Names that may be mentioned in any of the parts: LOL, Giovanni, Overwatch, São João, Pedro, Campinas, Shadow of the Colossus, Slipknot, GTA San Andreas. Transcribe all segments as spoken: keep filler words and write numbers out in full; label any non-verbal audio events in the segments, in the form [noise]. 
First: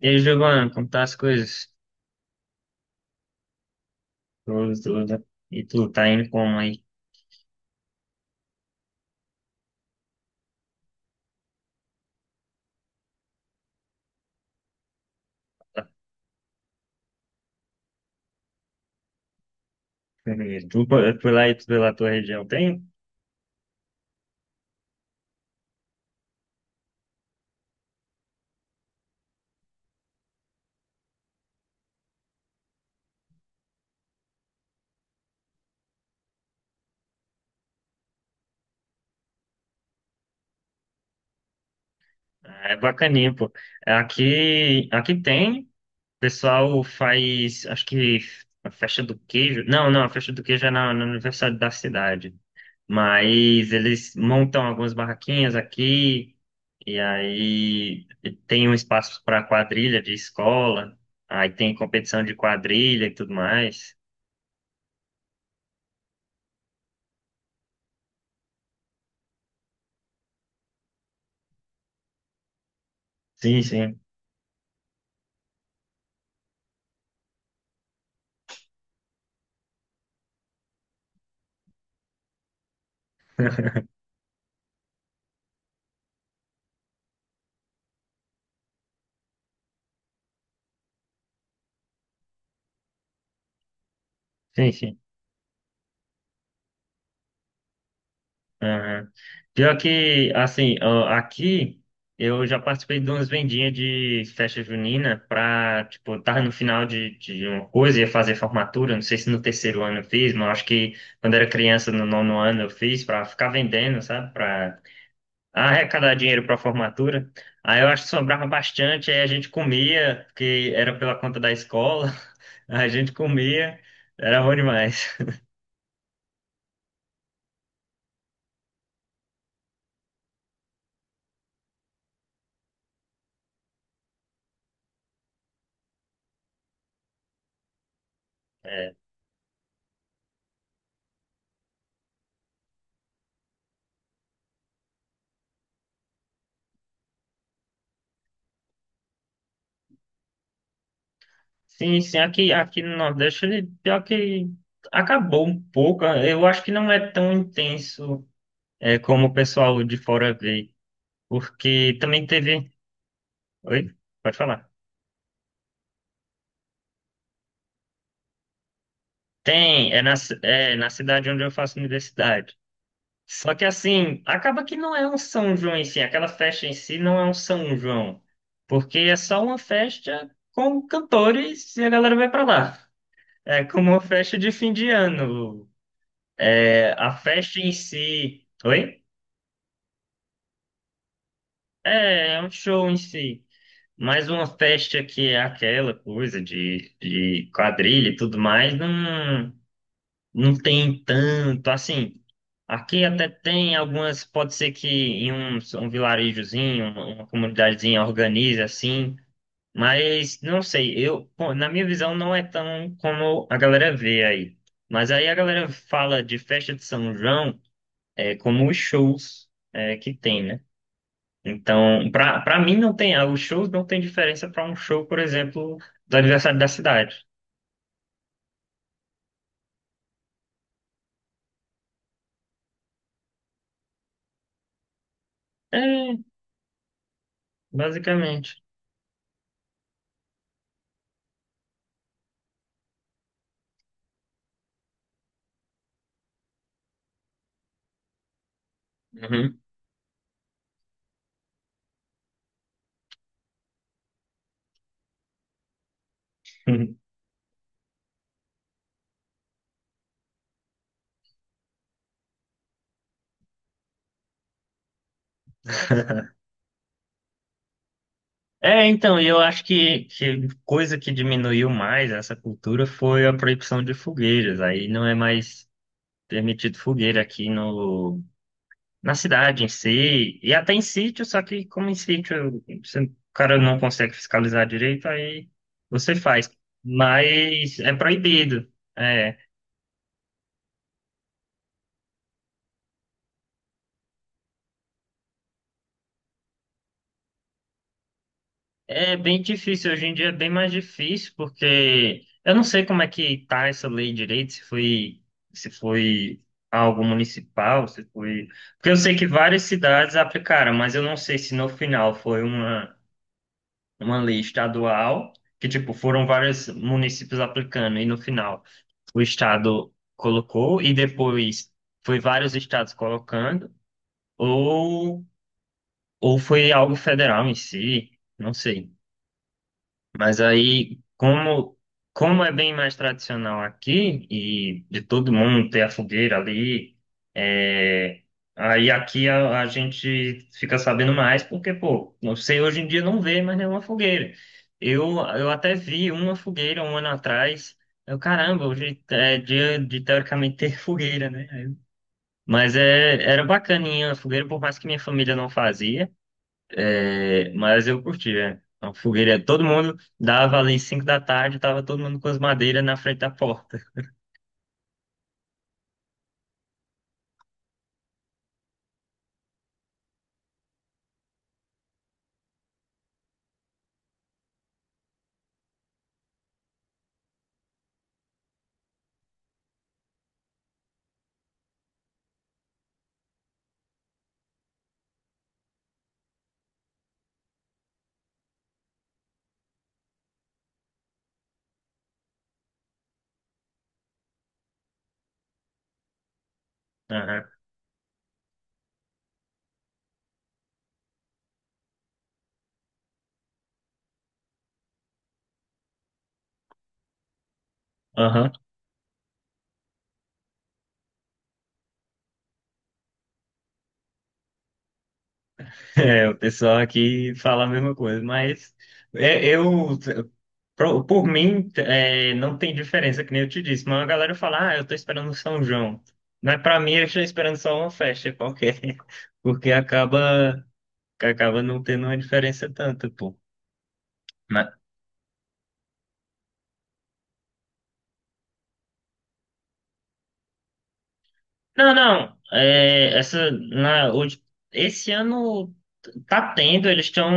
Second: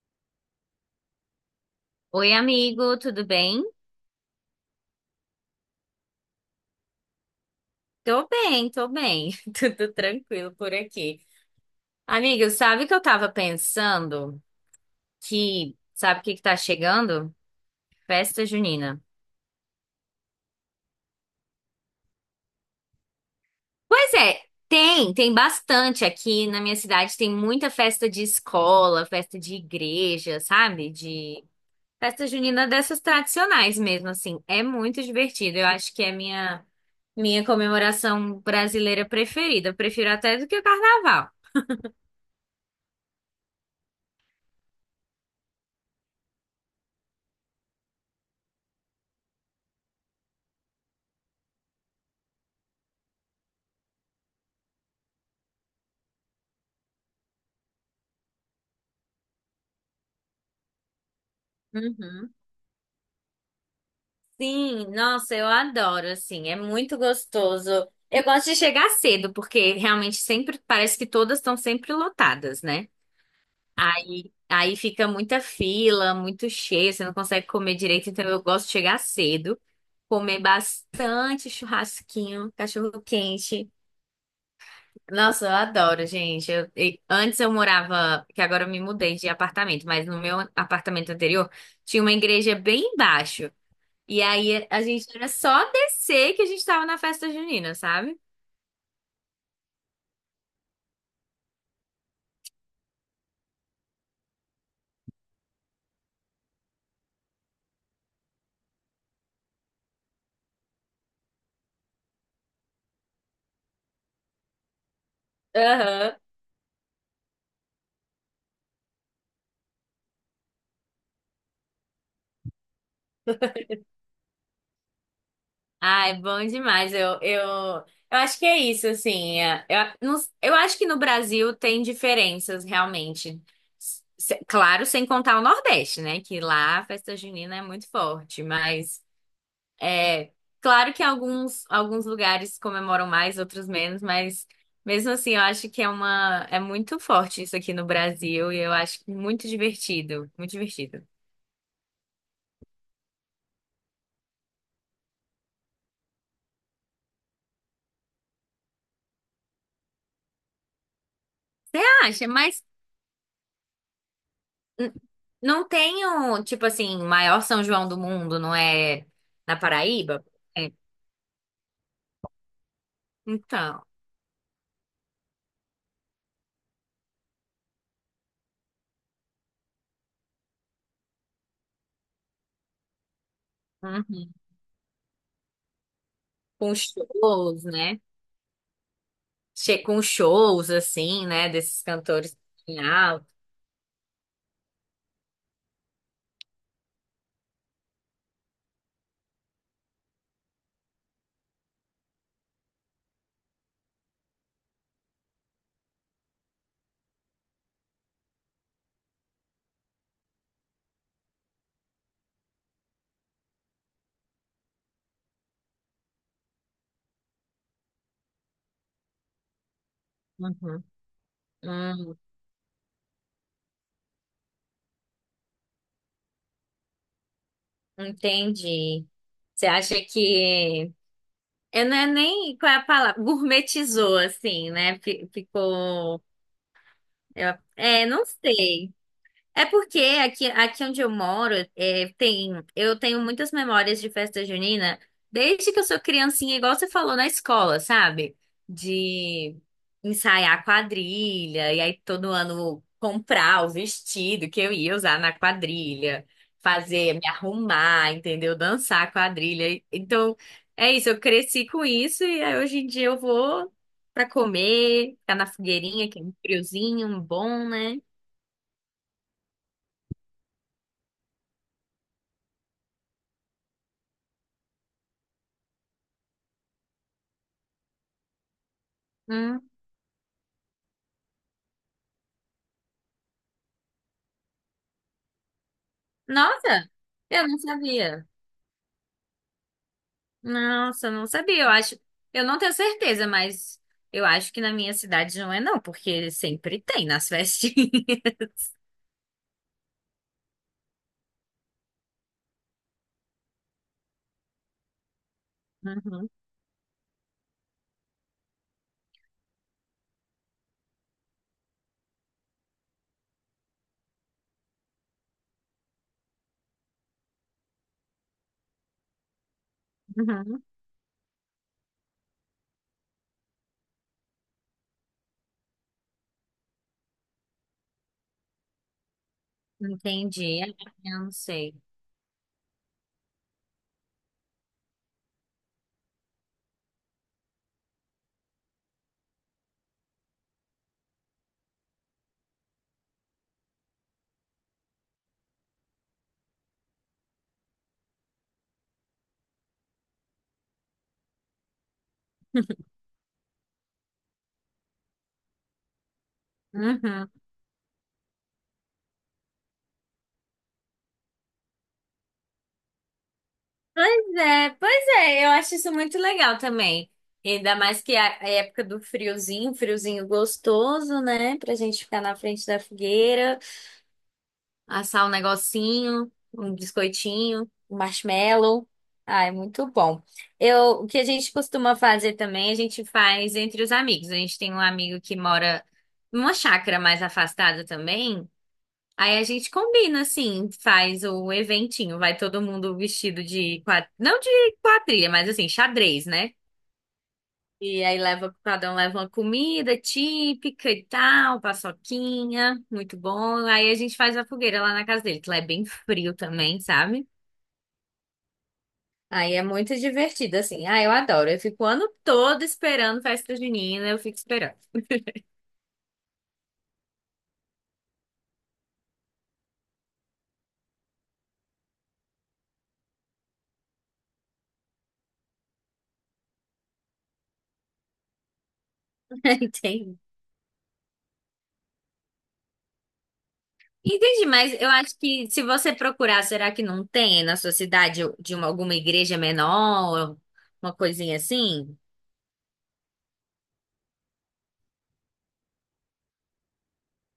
E aí, Giovanni, como tá as coisas? Oi, amigo, tudo bem? Tudo, tudo. E tu tá indo como aí? Tô bem, tô bem. [laughs] Tudo tranquilo por aqui. Amigo, sabe o que eu tava pensando? Que, sabe o que que tá chegando? Festa junina. Tu por por lá e tu pela tua região tem? Pois é, tem, tem bastante aqui na minha cidade. Tem muita festa de escola, festa de igreja, sabe? De festa junina dessas tradicionais mesmo, assim. É muito divertido. Eu acho que é minha, minha comemoração brasileira preferida. Eu prefiro até do que o carnaval. Ah, é bacaninha, pô. Aqui, aqui tem. O pessoal faz, acho que a festa do queijo. Não, não, a festa do queijo é na, no aniversário da cidade. Mas eles montam algumas barraquinhas aqui. E aí tem um espaço para quadrilha de escola. Aí tem competição de Uhum. quadrilha e tudo mais. Sim, nossa, eu adoro, assim, é muito gostoso. Eu gosto de chegar cedo, porque realmente sempre parece que todas estão sempre lotadas, né? Sim, sim. Aí, aí fica muita fila, muito cheio, você não consegue comer direito, então eu gosto de chegar cedo, comer bastante churrasquinho, cachorro quente. Nossa, eu adoro, gente. Eu- e- antes eu morava, que agora eu me mudei de apartamento, mas no meu apartamento anterior tinha uma igreja bem embaixo. E aí Sim, a sim. gente era só descer que a gente tava na festa junina, sabe? Aham. Pior que, assim, ó, aqui eu já participei de umas vendinhas de festa junina pra, tipo, eu tava no final de, de uma coisa, ia fazer formatura, não sei se no terceiro ano eu fiz, mas eu acho que quando era criança, no nono ano eu fiz, pra ficar vendendo, sabe? Pra Aham. arrecadar dinheiro pra formatura. Aí eu acho que sobrava bastante, aí a gente comia, porque era pela conta da escola, [laughs] a gente comia, era bom demais. Ai, bom demais. Eu, eu, eu acho que é isso, assim. é, Eu, não- eu acho que no Brasil tem diferenças, realmente. Se- claro, sem contar o Nordeste, né? Que lá a festa junina é muito forte, mas é claro que alguns, alguns lugares comemoram mais, outros menos, mas mesmo assim eu acho que é uma, é muito forte isso aqui no Brasil e eu acho muito divertido, muito divertido. Sim, sim, aqui, aqui no Nordeste, ele, pior que acabou um pouco. Eu acho que não é tão intenso é, como o pessoal de fora vê, porque também Acha, mas teve. Oi? Pode falar. n- não tem um tipo assim, maior São João do mundo, não é na Tem, é na, Paraíba? ci- É. é na cidade onde eu faço universidade. Só que Então, assim, acaba que não é um São João em si, aquela festa em si não é um São João, porque é só uma festa com cantores e a galera vai pra lá. É como uma uhum. festa de fim de ano. Com É, a festa shows, em né? si. Oi? Che Com shows, assim, né? Desses É, cantores é um em show em alto. si. Mas uma festa que é aquela coisa de, de quadrilha e tudo mais, não, não tem tanto. Assim, aqui até tem algumas, pode ser que em um, um vilarejozinho, uma, uma comunidadezinha organize assim, mas não sei, eu, pô, na minha visão, não é tão como a galera vê aí. Mas aí a galera fala de festa de São João. É, como os shows é, que tem, né? Uhum. Então, Hum, pra para mim não tem, ah, os shows não tem diferença para um show, por exemplo, do aniversário da cidade. entendi. Você acha que. Eu não é nem qual é a palavra, gourmetizou, assim, né? Fi- É, Ficou. eu- É, não basicamente. sei. É porque aqui, aqui onde eu moro, é, tem, eu tenho muitas memórias de festa junina, desde que eu sou criancinha, igual você falou na escola, sabe? De ensaiar quadrilha, e aí todo ano comprar o vestido que eu ia usar na quadrilha, Uhum. fazer, me arrumar, entendeu? Dançar quadrilha. Então, é isso, eu cresci com isso, e aí hoje em dia eu vou pra comer, ficar na fogueirinha, que é um [laughs] friozinho, um bom, né? É, então, e eu acho que, que coisa que diminuiu mais essa cultura foi a proibição de fogueiras. Aí não é mais permitido fogueira aqui no, na Hum. cidade em si, e até em sítio, só que como em sítio você- o cara não consegue fiscalizar direito, aí você faz. Nossa, eu não Mas é sabia. proibido. É, Nossa, eu não sabia. Eu acho, eu não tenho certeza, mas eu acho que na minha cidade não é não, porque sempre tem nas festinhas. [laughs] é bem difícil, hoje em dia é bem mais difícil, porque eu não sei como é que tá essa lei direito, se foi, se Uhum, foi algo municipal, se foi. Porque eu sei que várias cidades aplicaram, mas eu não sei se no final foi uma, uma lei estadual, que tipo, foram vários municípios aplicando, e no final. O estado uhum. colocou e depois foi vários estados colocando, ou, ou foi algo federal em si, não sei. Mas Entendi. é, aí, Eu não sei. como, como é bem mais tradicional aqui, e de todo mundo ter a fogueira ali, é, aí aqui a, a gente fica sabendo mais, porque, pô, não sei, hoje em dia não vê mais nenhuma fogueira. Eu, eu até vi uma fogueira um ano atrás. Eu, caramba, hoje é dia de teoricamente ter [laughs] fogueira, né? Mas é, era bacaninha a fogueira, por mais que minha família não fazia. Uhum. É, mas eu curti, é. A fogueira, todo mundo dava ali cinco da tarde, tava todo mundo com as madeiras na frente da porta. Pois é, pois é, eu acho isso muito legal também. Ainda mais que a a época do friozinho, friozinho gostoso, né? Pra gente ficar na frente da fogueira. Assar um negocinho, um biscoitinho, um marshmallow. Ah, é muito bom. Eu, o que a gente costuma fazer também, a gente faz entre os amigos. A gente tem um amigo que mora numa chácara mais afastada também. Aí a gente combina, assim, faz o eventinho. Vai todo mundo vestido de quadrilha, não de quadrilha, mas assim, xadrez, né? Aham. E aí leva, cada um leva uma comida típica e tal, paçoquinha, muito bom. Aí a gente faz a fogueira lá na casa dele, que lá é bem frio também, sabe? Aham. [laughs] Aí é muito divertido, assim. Ah, eu adoro. Eu fico o ano todo esperando festa junina, eu fico esperando. É, o pessoal aqui fala a mesma coisa, mas é, eu, pro- por mim, é, não tem diferença, que nem eu te disse, mas a galera fala, ah, eu tô esperando o São João. Mas pra mim, eu estou esperando só uma festa qualquer, [laughs] [laughs] porque Entendi. acaba, acaba não tendo uma diferença tanta, pô. Entendi, mas eu acho que se você procurar, será que não tem na sua cidade de uma, alguma igreja menor, uma coisinha Não, assim? não. É, essa, na, hoje, esse ano tá tendo, eles estão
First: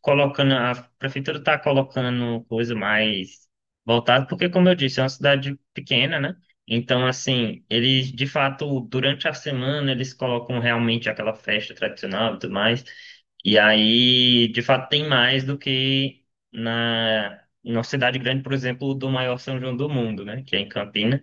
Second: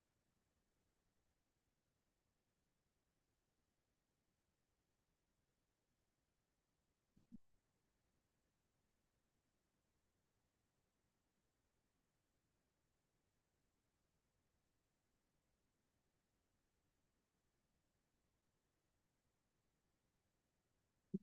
colocando, a prefeitura está colocando coisa mais voltada, porque, como eu disse, é uma cidade pequena, né? Então, assim, eles, de fato, durante a semana, eles colocam realmente aquela festa tradicional e tudo mais. E aí, de fato, tem mais do que na, na cidade grande, por exemplo, do maior São João do mundo, né? Que é em Campinas.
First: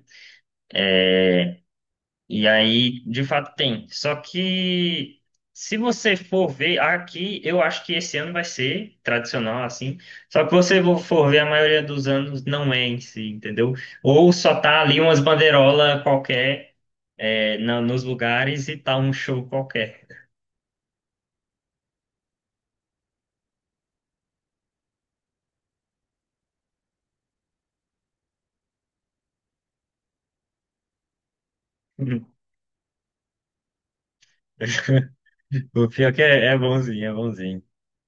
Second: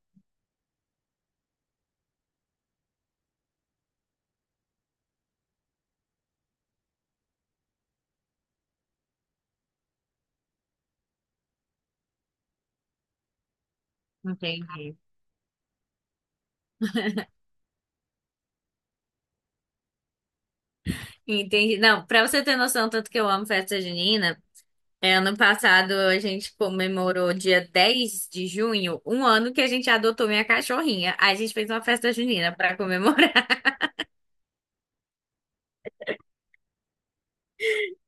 E aí, de fato, tem. Só que se você for ver aqui, eu acho que esse ano vai ser tradicional, assim. Só que você vo- for ver, a maioria dos anos não é em si, entendeu? Ou só tá Entendi. ali umas bandeirolas qualquer, é, na- nos lugares e tá um show qualquer. Entendi. Não, pra você ter noção, tanto que eu amo festa junina. É, ano passado a gente comemorou dia dez de junho, um ano que a gente adotou minha cachorrinha. Aí a gente fez uma festa junina pra comemorar. [laughs] [laughs] O pior que é, é bonzinho, é bonzinho.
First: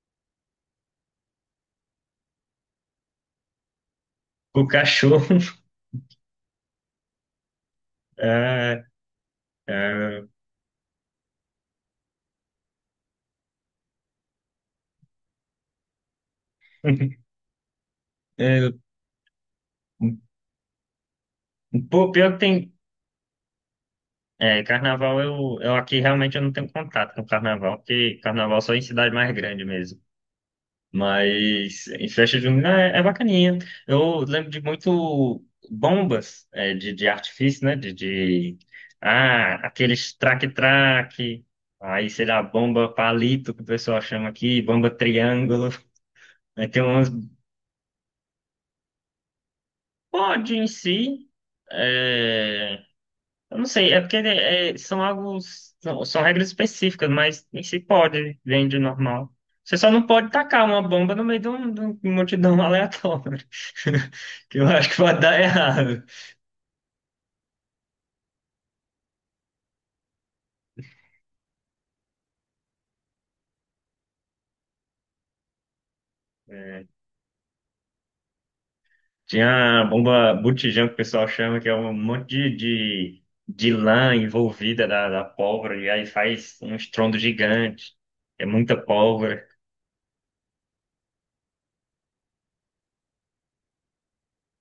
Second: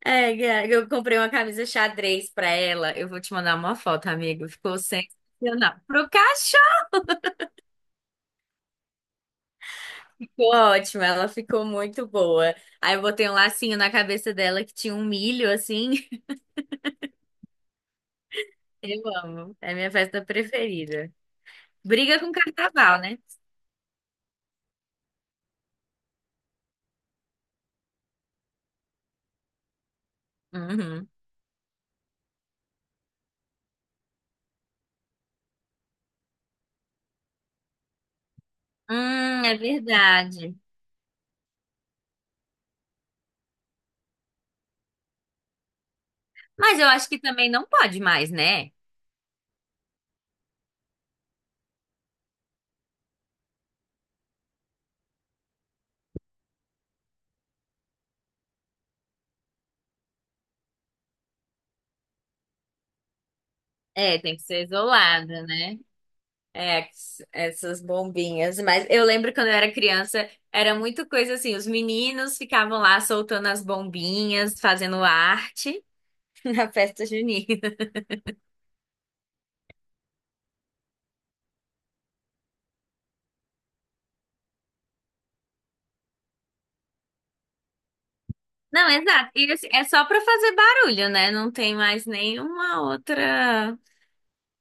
É, Gá, eu comprei uma camisa xadrez pra ela. Eu vou te mandar uma foto, amigo. O Ficou cachorro. [laughs] sensacional. Pro cachorro. É, é, Ficou ótimo, ela ficou muito boa. Aí eu botei um lacinho na cabeça dela que tinha um milho assim. [laughs] [laughs] é, Eu amo. É minha festa preferida. pô, Briga com pior que tem. carnaval, né? É, carnaval eu, eu aqui realmente eu não tenho contato com carnaval, porque carnaval só em cidade mais grande mesmo. Uhum. Mas em festa junina é, é bacaninha. Eu lembro de muito bombas é, de, de artifício, né? De, de Hum, ah, é aqueles verdade. traque-traque, aí sei lá, bomba palito que o pessoal chama aqui, bomba triângulo. Aí Mas tem eu acho umas que também não pode mais, né? pode em si. é, Eu não sei, é porque né, é, são algo, são, são regras específicas, mas nem se pode, vende normal. Você só não pode tacar uma bomba no meio de, um, de uma multidão aleatória, É, tem que [laughs] que ser eu acho que vai dar isolada, né? errado. É, essas bombinhas. Mas eu lembro quando eu era criança, era muito coisa assim, os meninos ficavam lá soltando as bombinhas, fazendo arte [laughs] na É, festa junina. tinha a bomba botijão, que o pessoal chama, que é um monte de, de, de lã envolvida da, da pólvora, e aí faz um estrondo gigante, é muita Não, exato. pólvora. E assim, é só pra fazer barulho, né? Não tem mais nenhuma outra,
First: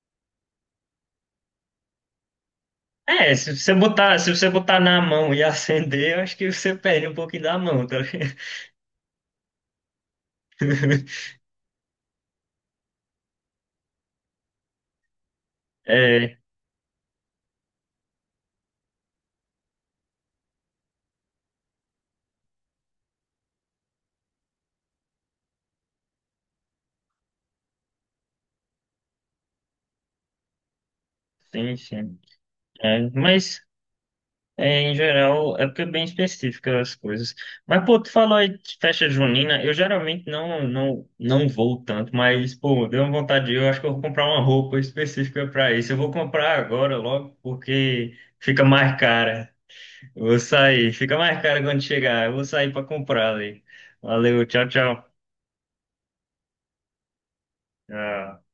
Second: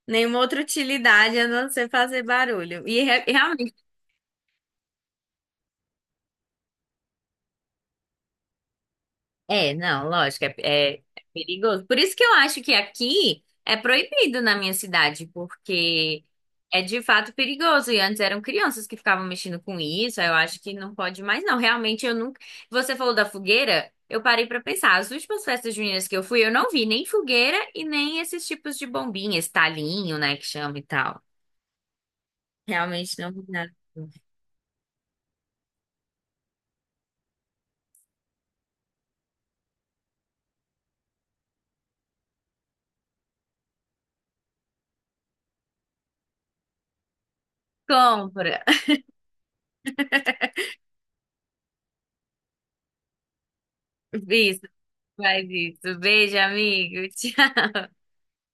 nenhuma outra utilidade a não ser fazer barulho. E re- É, se realmente você botar, se você botar na mão e [laughs] acender, eu acho que você perde um pouquinho da mão, tá ligado? é, não, lógico, é, é- é [laughs] perigoso. Por isso que eu acho que aqui é proibido na minha cidade, porque É, é de fato perigoso. E antes eram crianças que ficavam mexendo com isso, aí eu acho que não pode mais, não. Realmente eu nunca. Você falou da fogueira, eu parei pra pensar. As últimas festas juninas que eu fui, eu não vi nem fogueira e nem esses tipos de bombinha, esse talinho, né, que chama e tal. sim, sim. É, Realmente não vi mas, nada. é, em geral, é porque é bem específica as coisas. Mas, pô, tu falou aí de festa junina, eu geralmente não, não, não vou tanto, mas, pô, deu uma vontade, de ir, eu acho que eu vou comprar uma roupa específica pra isso. Eu vou comprar agora logo, porque Compra. fica mais cara. Eu vou sair, fica mais cara quando chegar. Eu vou sair pra comprar ali. [laughs] Valeu, Isso, tchau, tchau. faz isso. Beijo, amigo. [laughs] Tchau. Tchau.